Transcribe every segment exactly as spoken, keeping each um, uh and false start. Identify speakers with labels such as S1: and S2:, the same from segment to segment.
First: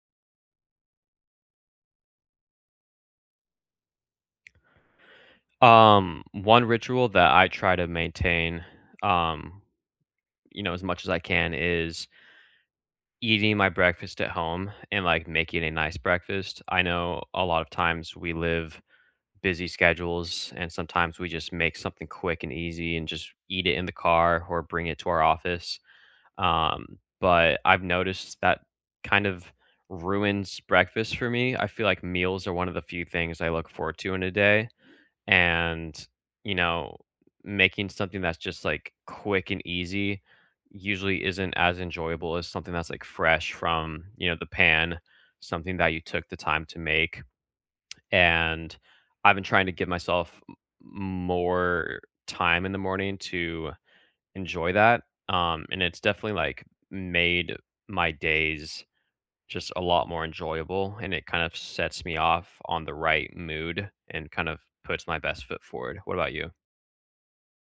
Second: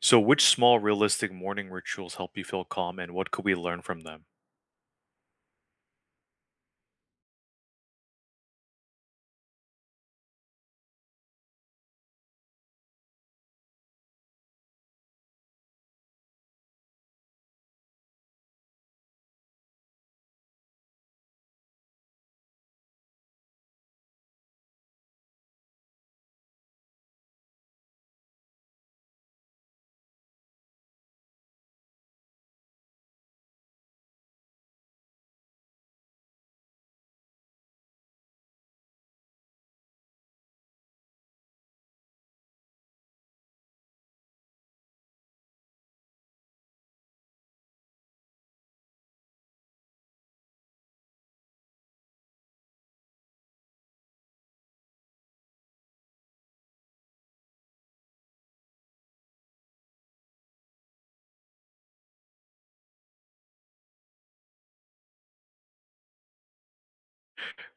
S1: So, which small realistic morning rituals help you feel calm and what could we learn from them?
S2: Um, one ritual that I try to maintain, um, you know, as much as I can is eating my breakfast at home and like making a nice breakfast. I know a lot of times we live busy schedules and sometimes we just make something quick and easy and just eat it in the car or bring it to our office. Um, but I've noticed that kind of ruins breakfast for me. I feel like meals are one of the few things I look forward to in a day and you know making something that's just like quick and easy usually isn't as enjoyable as something that's like fresh from you know the pan, something that you took the time to make. And I've been trying to give myself m- more time in the morning to enjoy that. Um and it's definitely like made my days just a lot more enjoyable, and it kind of sets me off on the right mood and kind of puts my best foot forward. What about you?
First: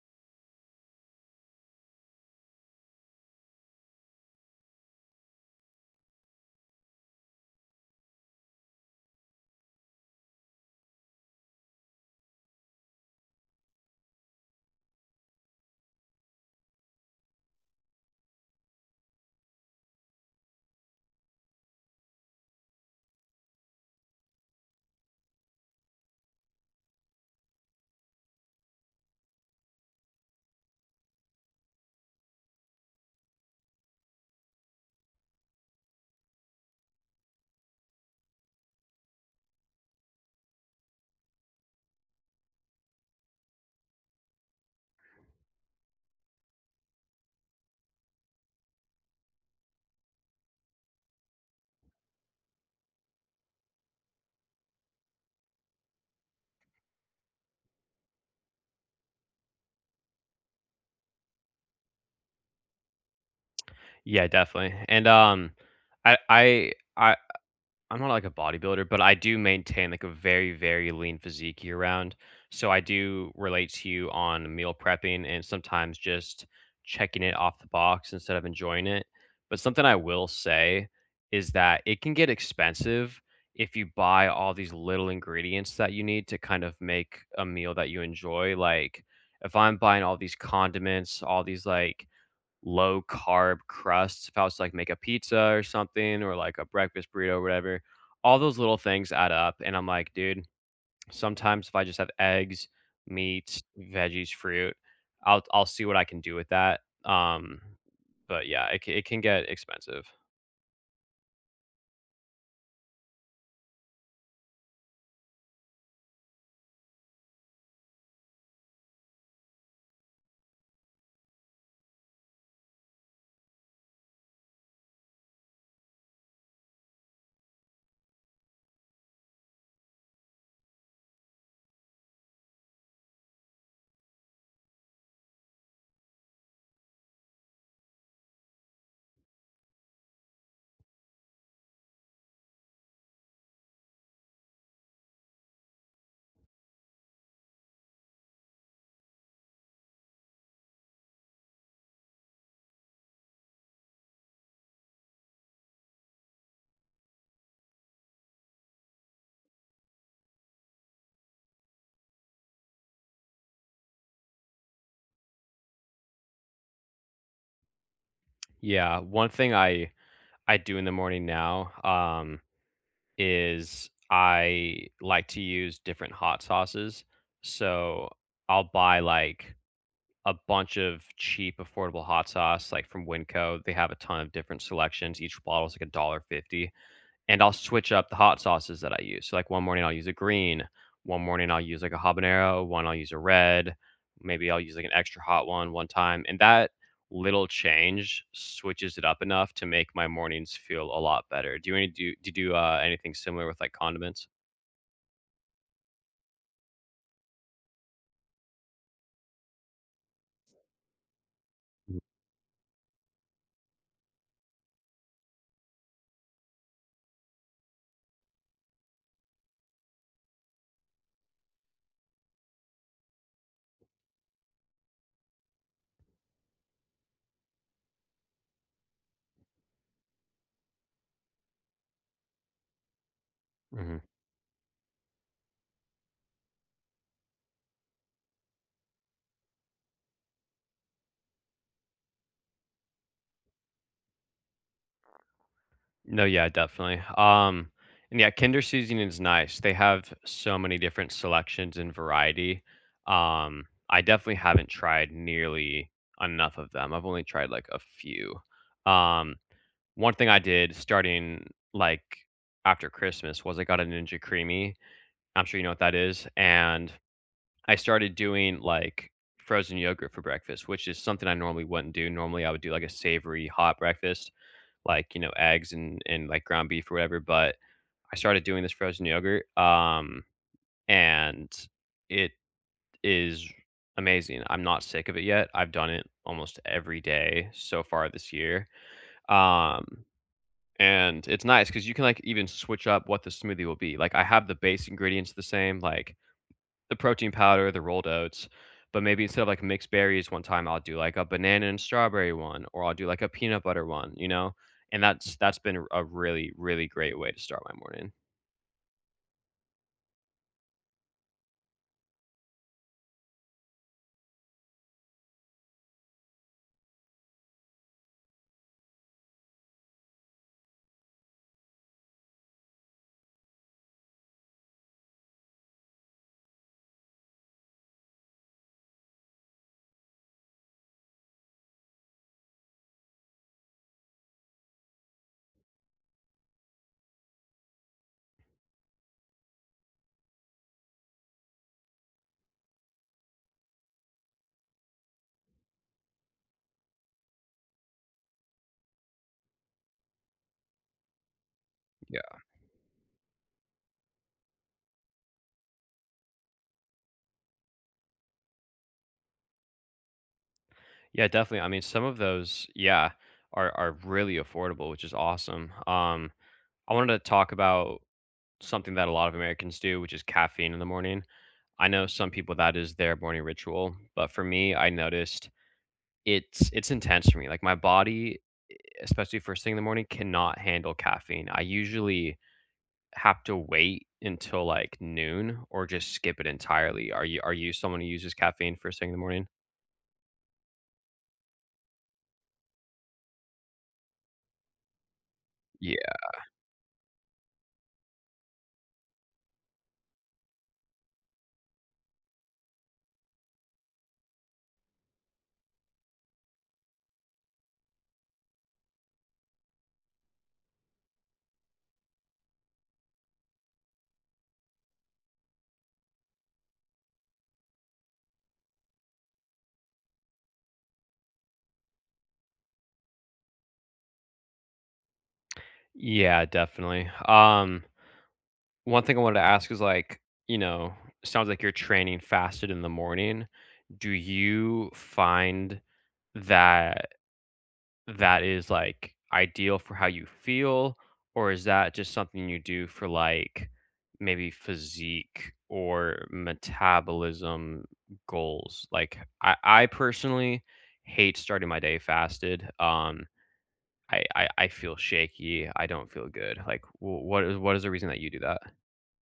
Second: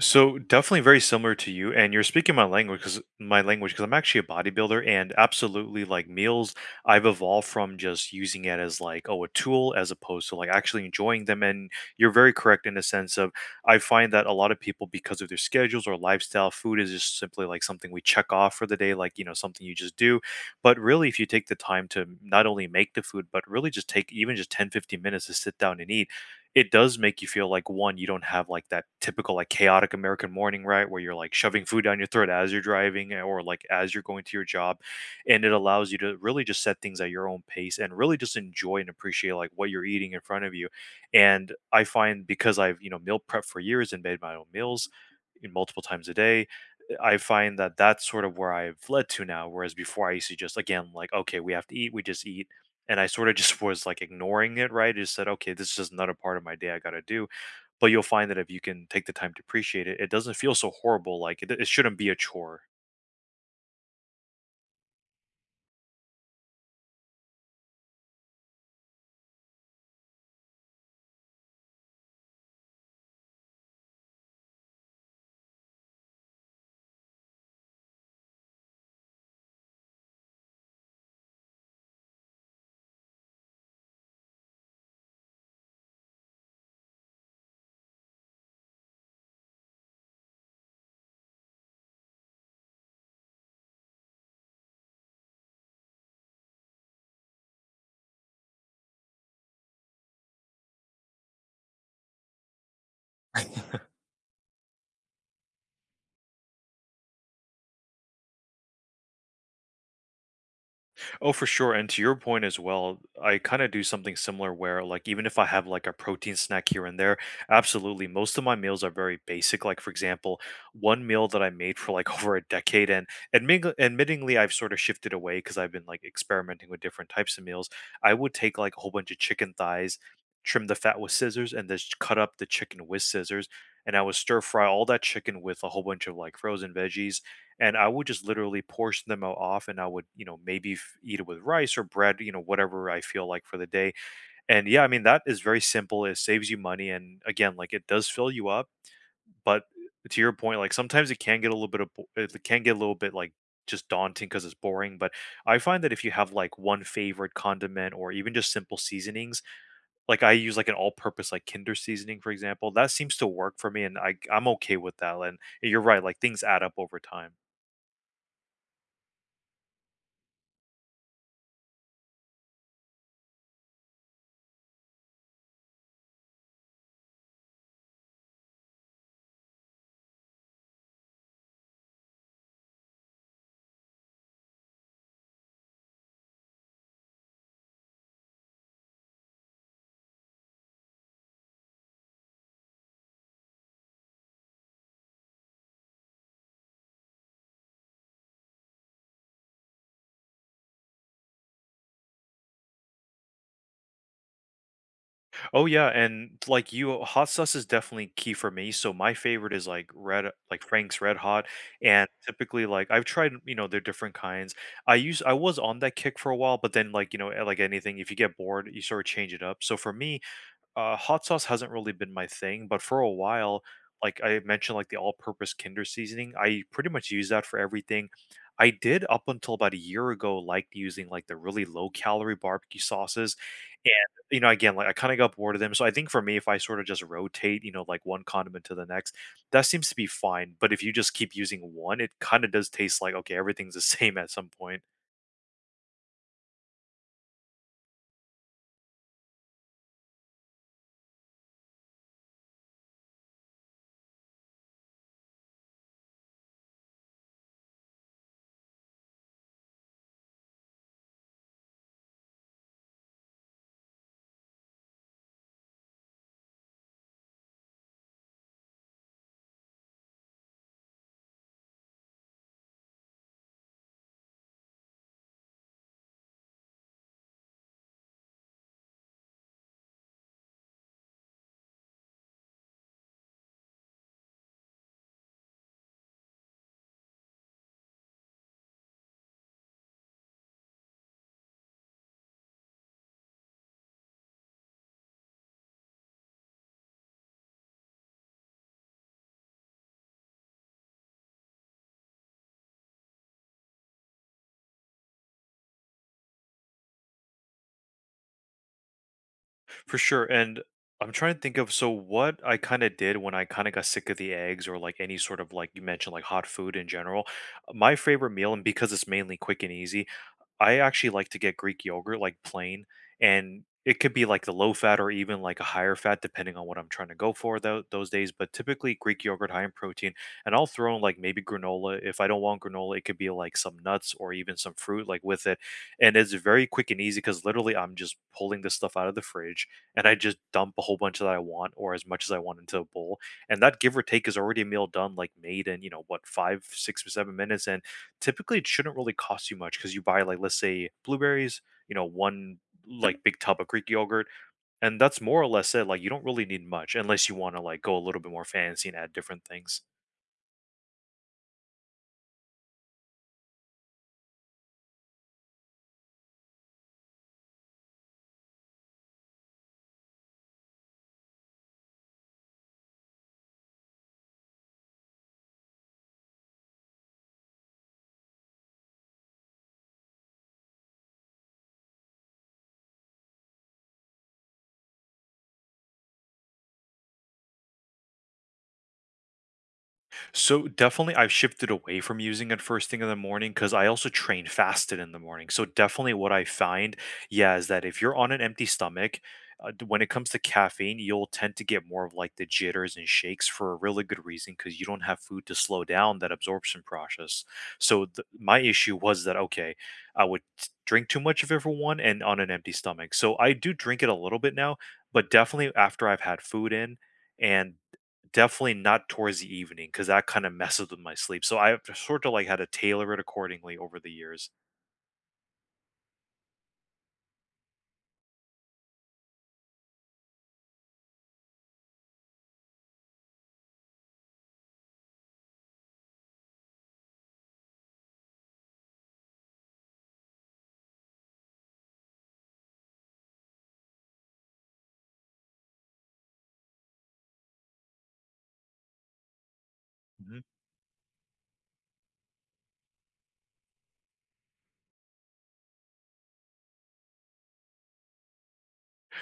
S1: So definitely very similar to you, and you're speaking my language because my language because I'm actually a bodybuilder, and absolutely like meals, I've evolved from just using it as like oh a tool as opposed to like actually enjoying them. And you're very correct in the sense of I find that a lot of people because of their schedules or lifestyle, food is just simply like something we check off for the day, like you know something you just do. But really, if you take the time to not only make the food, but really just take even just ten, fifteen minutes to sit down and eat it does make you feel like one, you don't have like that typical like chaotic American morning, right? Where you're like shoving food down your throat as you're driving eh, or like as you're going to your job. And it allows you to really just set things at your own pace and really just enjoy and appreciate like what you're eating in front of you. And I find because I've, you know, meal prep for years and made my own meals you multiple times a day, I find that that's sort of where I've led to now. Whereas before I used to just, again, like, okay, we have to eat, we just eat and I sort of just was like ignoring it, right? Just said, okay, this is just another part of my day I got to do. But you'll find that if you can take the time to appreciate it, it doesn't feel so horrible. Like it, it shouldn't be a chore.
S2: Yeah, definitely. And, um, I I I'm not like a bodybuilder, but I do maintain like a very, very lean physique year round. So I do relate to you on meal prepping and sometimes just checking it off the box instead of enjoying it. But something I will say is that it can get expensive if you buy all these little ingredients that you need to kind of make a meal that you enjoy. Like if I'm buying all these condiments, all these like low carb crusts, if I was to, like, make a pizza or something or, like, a breakfast burrito or whatever, all those little things add up, and I'm like, "Dude, sometimes if I just have eggs, meat, veggies, fruit, I'll I'll see what I can do with that." Um, but yeah, it c it can get expensive.
S1: Oh, for sure. And to your point as well, I kind of do something similar where, like, even if I have like a protein snack here and there, absolutely. Most of my meals are very basic. Like, for example, one meal that I made for like over a decade, and admitting, admittingly, I've sort of shifted away because I've been like experimenting with different types of meals. I would take like a whole bunch of chicken thighs, trim the fat with scissors, and just cut up the chicken with scissors. And I would stir fry all that chicken with a whole bunch of like frozen veggies and I would just literally portion them out off, and I would, you know, maybe f- eat it with rice or bread, you know, whatever I feel like for the day. And yeah, I mean that is very simple. It saves you money, and again, like it does fill you up. But to your point, like sometimes it can get a little bit of bo- it can get a little bit like just daunting because it's boring. But I find that if you have like one favorite condiment or even just simple seasonings, like I use like an all-purpose like Kinder seasoning, for example, that seems to work for me, and I I'm okay with that. And you're right, like things add up over time.
S2: Yeah, one thing I I do in the morning now, um is I like to use different hot sauces. So I'll buy like a bunch of cheap, affordable hot sauce, like from Winco. They have a ton of different selections. Each bottle is like a dollar fifty. And I'll switch up the hot sauces that I use. So, like, one morning I'll use a green, one morning I'll use, like, a habanero, one I'll use a red, maybe I'll use, like, an extra hot one one time, and that little change switches it up enough to make my mornings feel a lot better. Do you any do do you do, uh, anything similar with, like, condiments?
S1: Oh yeah, and like you, hot sauce is definitely key for me. So my favorite is like red, like Frank's Red Hot,
S2: Mm.
S1: and typically like I've tried, you know, their different kinds. I use I was on that kick for a while, but then like you know, eh, like anything, if you get bored, you sort of change it up. So for me, uh, hot sauce hasn't really been my thing, but for a while, like I mentioned, like the all-purpose Kinder seasoning, I pretty much use that for everything. I did up until about a year ago like using like the really low-calorie barbecue sauces, and
S2: Mhm.
S1: you know, again, like I kind of got bored of them. So I think for me, if I sort of just rotate, you know, like one condiment to the next, that seems to be fine. But if you just keep using one, it kind of does taste like okay, everything's the same at some point.
S2: No, yeah, definitely. Um, and yeah, Kinder seasoning is nice. They have so many different selections and variety. Um, I definitely haven't tried nearly enough of them. I've only tried like a few. Um, One thing I did starting like after Christmas was I got a Ninja Creamy. I'm sure you know what that is. And I started doing like frozen yogurt for breakfast, which is something I normally wouldn't do. Normally I would do like a savory hot breakfast like, you know, eggs and and like ground beef or whatever, but I started doing this frozen yogurt, um, and it is amazing. I'm not sick of it yet. I've done it almost every day so far this year. Um, and it's nice because you can like even switch up what the smoothie will be. Like I have the base ingredients the same, like the protein powder, the rolled oats, but maybe instead of, like, mixed berries one time, I'll do, like, a banana and strawberry one, or I'll do, like, a peanut butter one, you know? And that's that's been a really, really great way to start my morning.
S1: For sure, and I'm trying to think of so what I kinda did when I kinda got sick of the eggs or, like, any sort of, like you mentioned, like, hot food in general. My favorite meal, and because it's mainly quick and easy, I actually like to get Greek yogurt, like plain, and it could be like the low fat or even like a higher fat, depending on what I'm trying to go for tho- those days. But typically, Greek yogurt high in protein, and I'll throw in like maybe granola. If I don't want granola, it could be like some nuts or even some fruit, like with it. And it's very quick and easy because literally I'm just pulling this stuff out of the fridge and I just dump a whole bunch that I want or as much as I want into a bowl. And that give or take is already a meal done, like made in, you know, what, five, six, or seven minutes. And typically, it shouldn't really cost you much because you buy like let's say blueberries, you know,
S2: Yeah.
S1: one like big tub of Greek yogurt, and that's more or less it. Like you don't really need much unless you want to like go a little bit more fancy and add different things.
S2: Yeah, definitely, I mean, some of those, yeah, are are really affordable, which is awesome. Um, I wanted to talk about something that a lot of Americans do, which is caffeine in the morning. I know some people that is their morning ritual, but for me, I noticed it's it's intense for me, like, my body especially first thing in the morning, cannot handle caffeine. I usually have to wait until like noon or just skip it entirely. Are you are you someone who uses caffeine first thing in the morning?
S1: So definitely, I've shifted away from using it first thing in the morning because I also train fasted in the morning. So
S2: Yeah.
S1: definitely, what I find, yeah, is that if you're on an empty stomach, uh, d- when it comes to caffeine, you'll tend to get more of like the jitters and shakes for a really good reason because you don't have food to slow down that absorption process. So th- my issue was that okay, I would t- drink too much of it for one and on an empty stomach. So I do drink it a little bit now, but definitely after I've had food in. And definitely not towards the evening, because that kinda messes with my sleep, so I've sort of, like, had to tailor it accordingly over the years.
S2: Yeah, definitely. Um one thing I wanted to ask is like, you know, sounds like you're training fasted in the morning. Do you find that that is like ideal for how you feel or is that just something you do for like maybe physique or metabolism goals? Like i, I
S1: Mhm.
S2: personally hate starting my day fasted. um I, I I feel shaky, I don't feel good. Like wh- what is what is the reason that you do that?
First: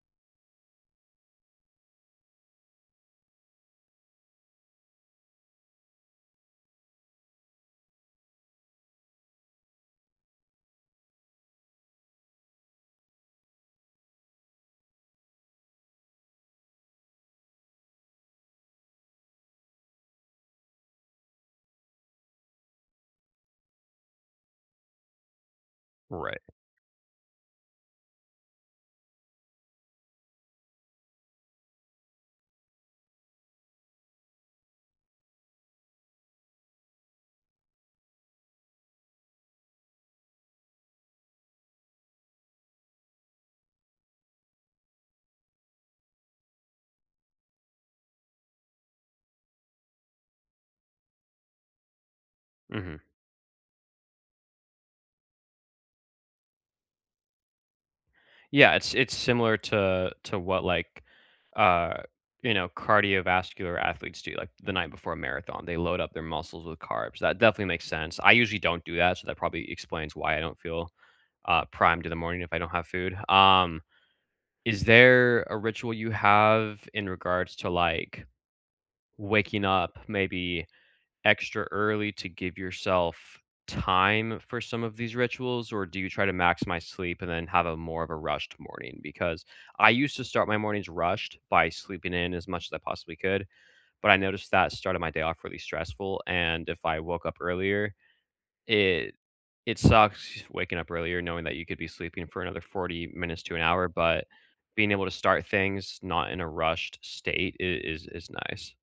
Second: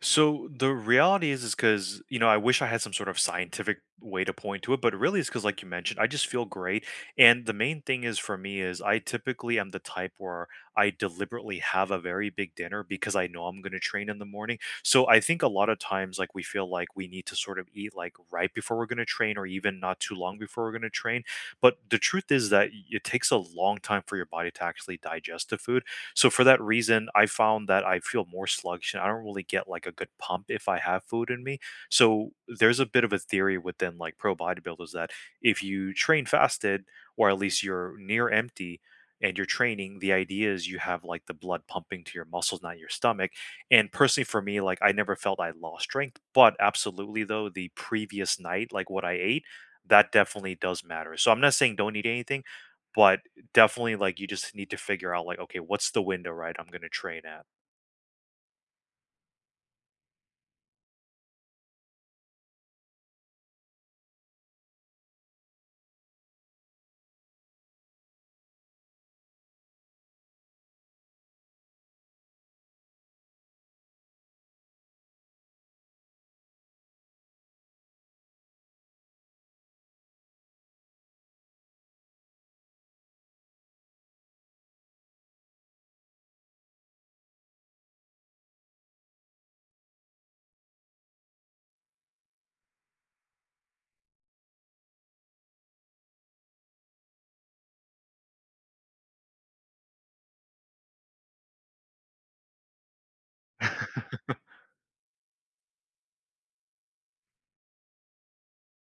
S1: So the reality is, is because you know, I wish I had some sort of scientific way to point to it, but really, it's because, like you mentioned, I just feel great. And the main thing is for me is I typically am the type where I deliberately have a very big dinner because I know I'm going to train in the morning. So I think a lot of times, like we feel like we need to sort of eat like right before we're going to train, or even not too long before we're going to train. But the truth is that y- it takes a long time for your body to actually digest the food. So
S2: Right.
S1: for that reason, I found that I feel more sluggish and I don't really get like a good pump if I have food in me. So there's a bit of a theory within like pro bodybuilders that if you train fasted or at least you're near empty and you're training, the idea is you have like the blood pumping to your muscles, not your stomach. And personally for me, like I never felt I lost strength, but absolutely though, the previous night, like what I ate, that definitely does matter. So I'm not saying don't eat anything,
S2: Hmm.
S1: but definitely, like, you just need to figure out, like, okay, what's the window, right, I'm gonna train at?
S2: Yeah, it's it's similar to to what like uh you know cardiovascular athletes do, like the night before a marathon they load up their muscles with carbs. That definitely makes sense. I usually don't do that, so that probably explains why I don't feel uh, primed in the morning if I don't have food. Um is there a ritual you have in regards to like waking up maybe extra early to give yourself time for some of these rituals, or do you try to maximize sleep and then have a more of a rushed morning? Because I used to start my mornings rushed by sleeping in as much as I possibly could, but I noticed that started my day off really stressful. And if I woke up earlier, it it sucks waking up earlier knowing that you could be sleeping for another forty minutes to an hour, but being able to start things not in a rushed state i- is is nice.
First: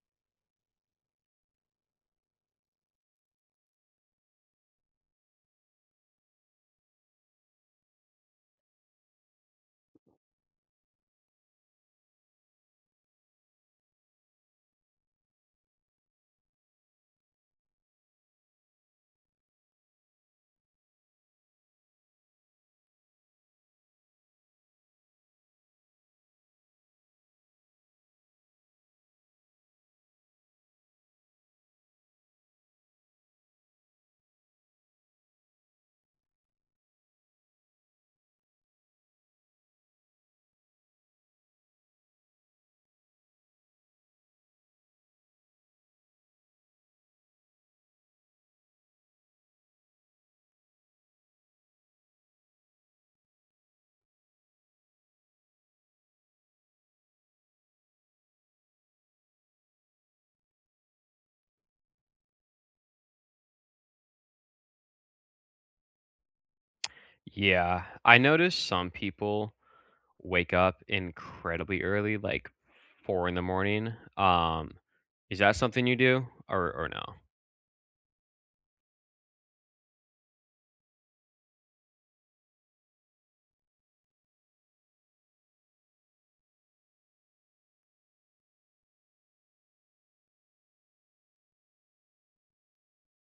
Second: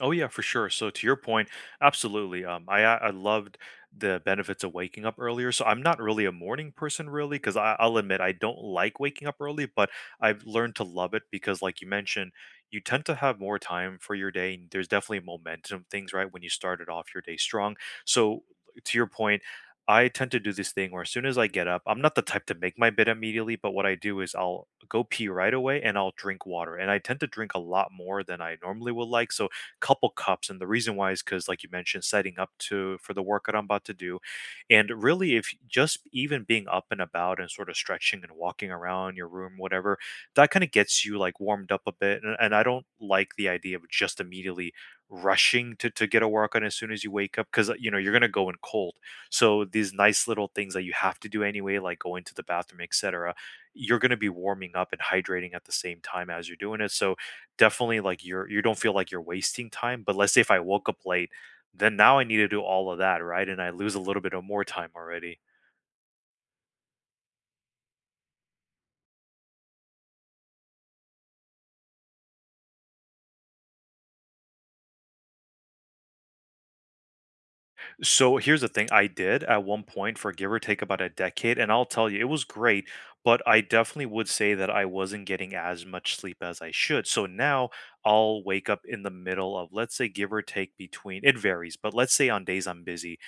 S1: Oh yeah, for sure. So to your point, absolutely. Um, I I I loved the benefits of waking up earlier. So I'm not really a morning person, really, because I'll admit I don't like waking up early, but I've learned to love it because, like you mentioned, you tend to have more time for your day. And there's definitely momentum things, right? When you started off your day strong. So to your point. I tend to do this thing where as soon as I get up, I'm not the type to make my bed immediately, but what I do is I'll go pee right away and I'll drink water. And I tend to drink a lot more than I normally would like. So couple cups. And the reason why is because, like you mentioned, setting up to for the workout I'm about to do. And really, if just even being up and about and sort of stretching and walking around your room, whatever, that kind of gets you like warmed up a bit. And, and I don't like the idea of just immediately rushing to, to get a workout as soon as you wake up because you know you're going to go in cold so these nice little things that you have to do anyway like going to the bathroom etc you're going to be warming up and hydrating at the same time as you're doing it so definitely like you're you don't feel like you're wasting time. But let's say if I woke up late, then now I need to do all of that, right? And I lose a little bit of more time already.
S2: Yeah, I noticed some people wake up incredibly early, like four in the morning. Um, is that something you do or or no?
S1: So here's the thing I did at one point for give or take about a decade, and I'll tell you, it was great, but I definitely would say that I wasn't getting as much sleep as I should. So now I'll wake up in the middle of, let's say, give or take between, it varies, but let's say on days I'm busy,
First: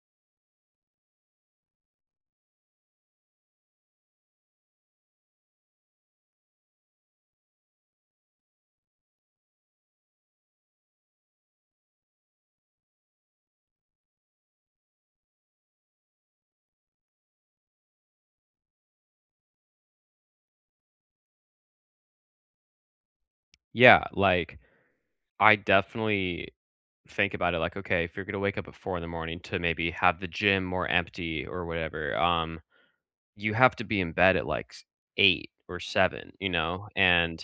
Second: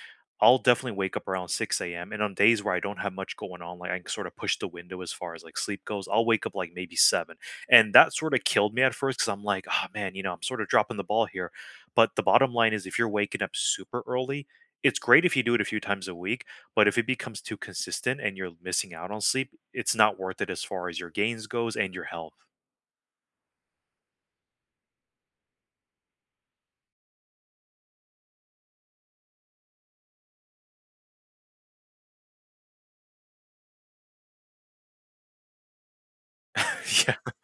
S1: I'll definitely wake up around six a m. And on days where I don't have much going on, like I can sort of push the window as far as like sleep goes, I'll wake up like maybe seven. And that sort of killed me at first because I'm like, oh man, you know, I'm sort of dropping the ball here. But the bottom line is if you're waking up super early, it's great if you do it a few times a week, but if it becomes too consistent and you're missing out on sleep, it's not worth it as far as your gains goes and your health.
S2: Yeah, like I definitely think about it like, okay, if you're gonna wake up at four in the morning to maybe have the gym more empty or whatever, um, you have to be in bed at like s- eight or seven, you know? And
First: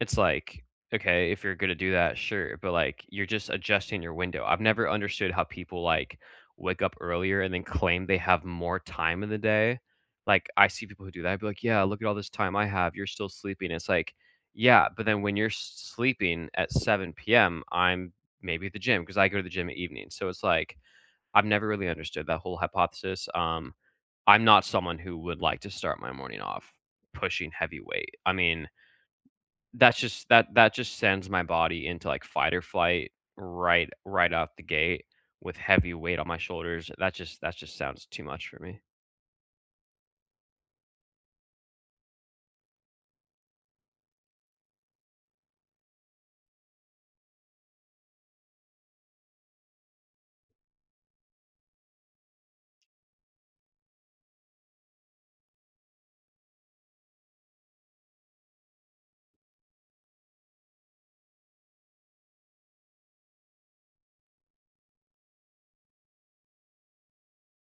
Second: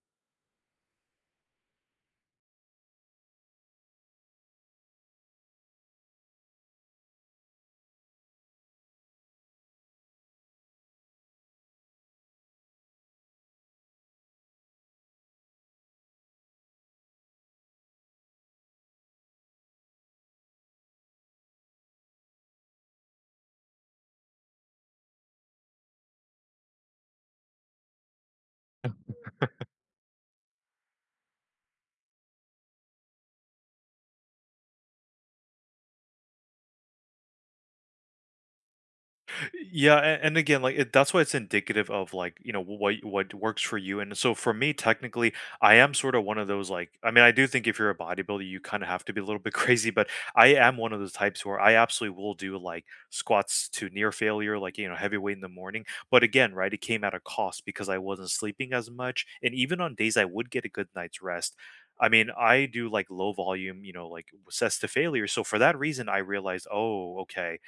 S2: it's like, okay, if you're gonna do that, sure, but, like, you're just adjusting your window. I've never understood how people, like, wake up earlier and then claim they have more time in the day. Like, I see people who do that, I'd be like, "Yeah, look at all this time I have, you're still sleeping." It's like, yeah, but then when you're s sleeping at seven p m, I'm maybe at the gym because I go to the gym at evening, so it's like, I've never really understood that whole hypothesis. um, I'm not someone who would like to start my morning off pushing heavy weight. I mean that's just that that just sends my body into, like, fight or flight, right right out the gate with heavy weight on my shoulders. That just that just sounds too much for me.
S1: Yeah, a- and again, like it, that's why it's indicative of like you know what what works for you. And so for me, technically, I am sort of one of those like I mean, I do think if you're a bodybuilder, you kind of have to be a little bit crazy. But I am one of those types where I absolutely will do like squats to near failure, like you know heavy weight in the morning. But again, right, it came at a cost because I wasn't sleeping as much, and even on days I would get a good night's rest. I mean, I do like low volume, you know, like sets to failure. So for that reason, I realized, oh, okay.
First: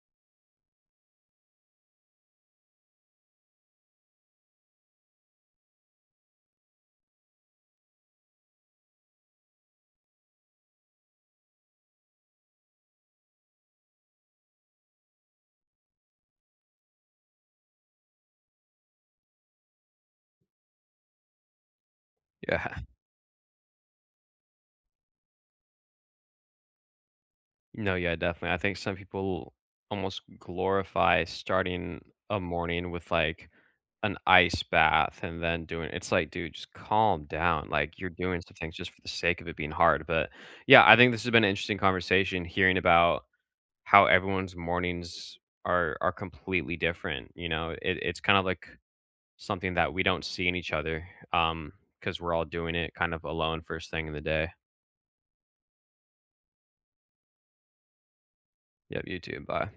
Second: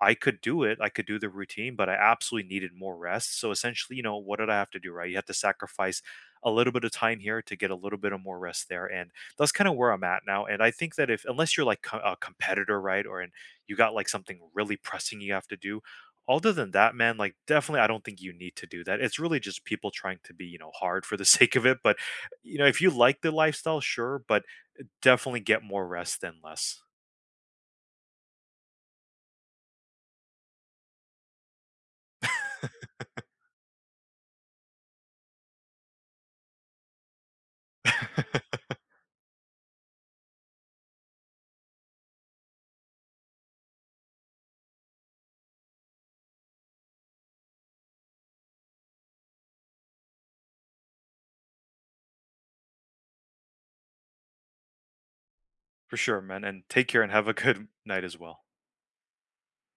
S1: I could do it. I could do the routine, but I absolutely needed more rest. So essentially, you know, what did I have to do? Right. You have to sacrifice a little bit of time here to get a little bit of more rest there. And that's kind of where I'm at now. And I think that if, unless you're like co- a competitor, right, or and you got like something really pressing you have to do, other than that, man, like definitely, I don't think you need to do that. It's really just people trying to be, you know, hard for the sake of it. But, you know,
S2: Yeah.
S1: if you like the lifestyle, sure, but definitely get more rest than less
S2: No, yeah, definitely. I think some people almost glorify starting a morning with, like, an ice bath and then doing it's like, "Dude, just calm down." Like, you're doing some things just for the sake of it being hard, but, yeah, I think this has been an interesting conversation hearing about how everyone's mornings are are completely different. You know, it, it's kind of like something that we don't see in each other, um, because we're all doing it kind of alone first thing in the day.
S1: for sure, man. And take care and have a good night as well.
S2: Yep, you too. Bye.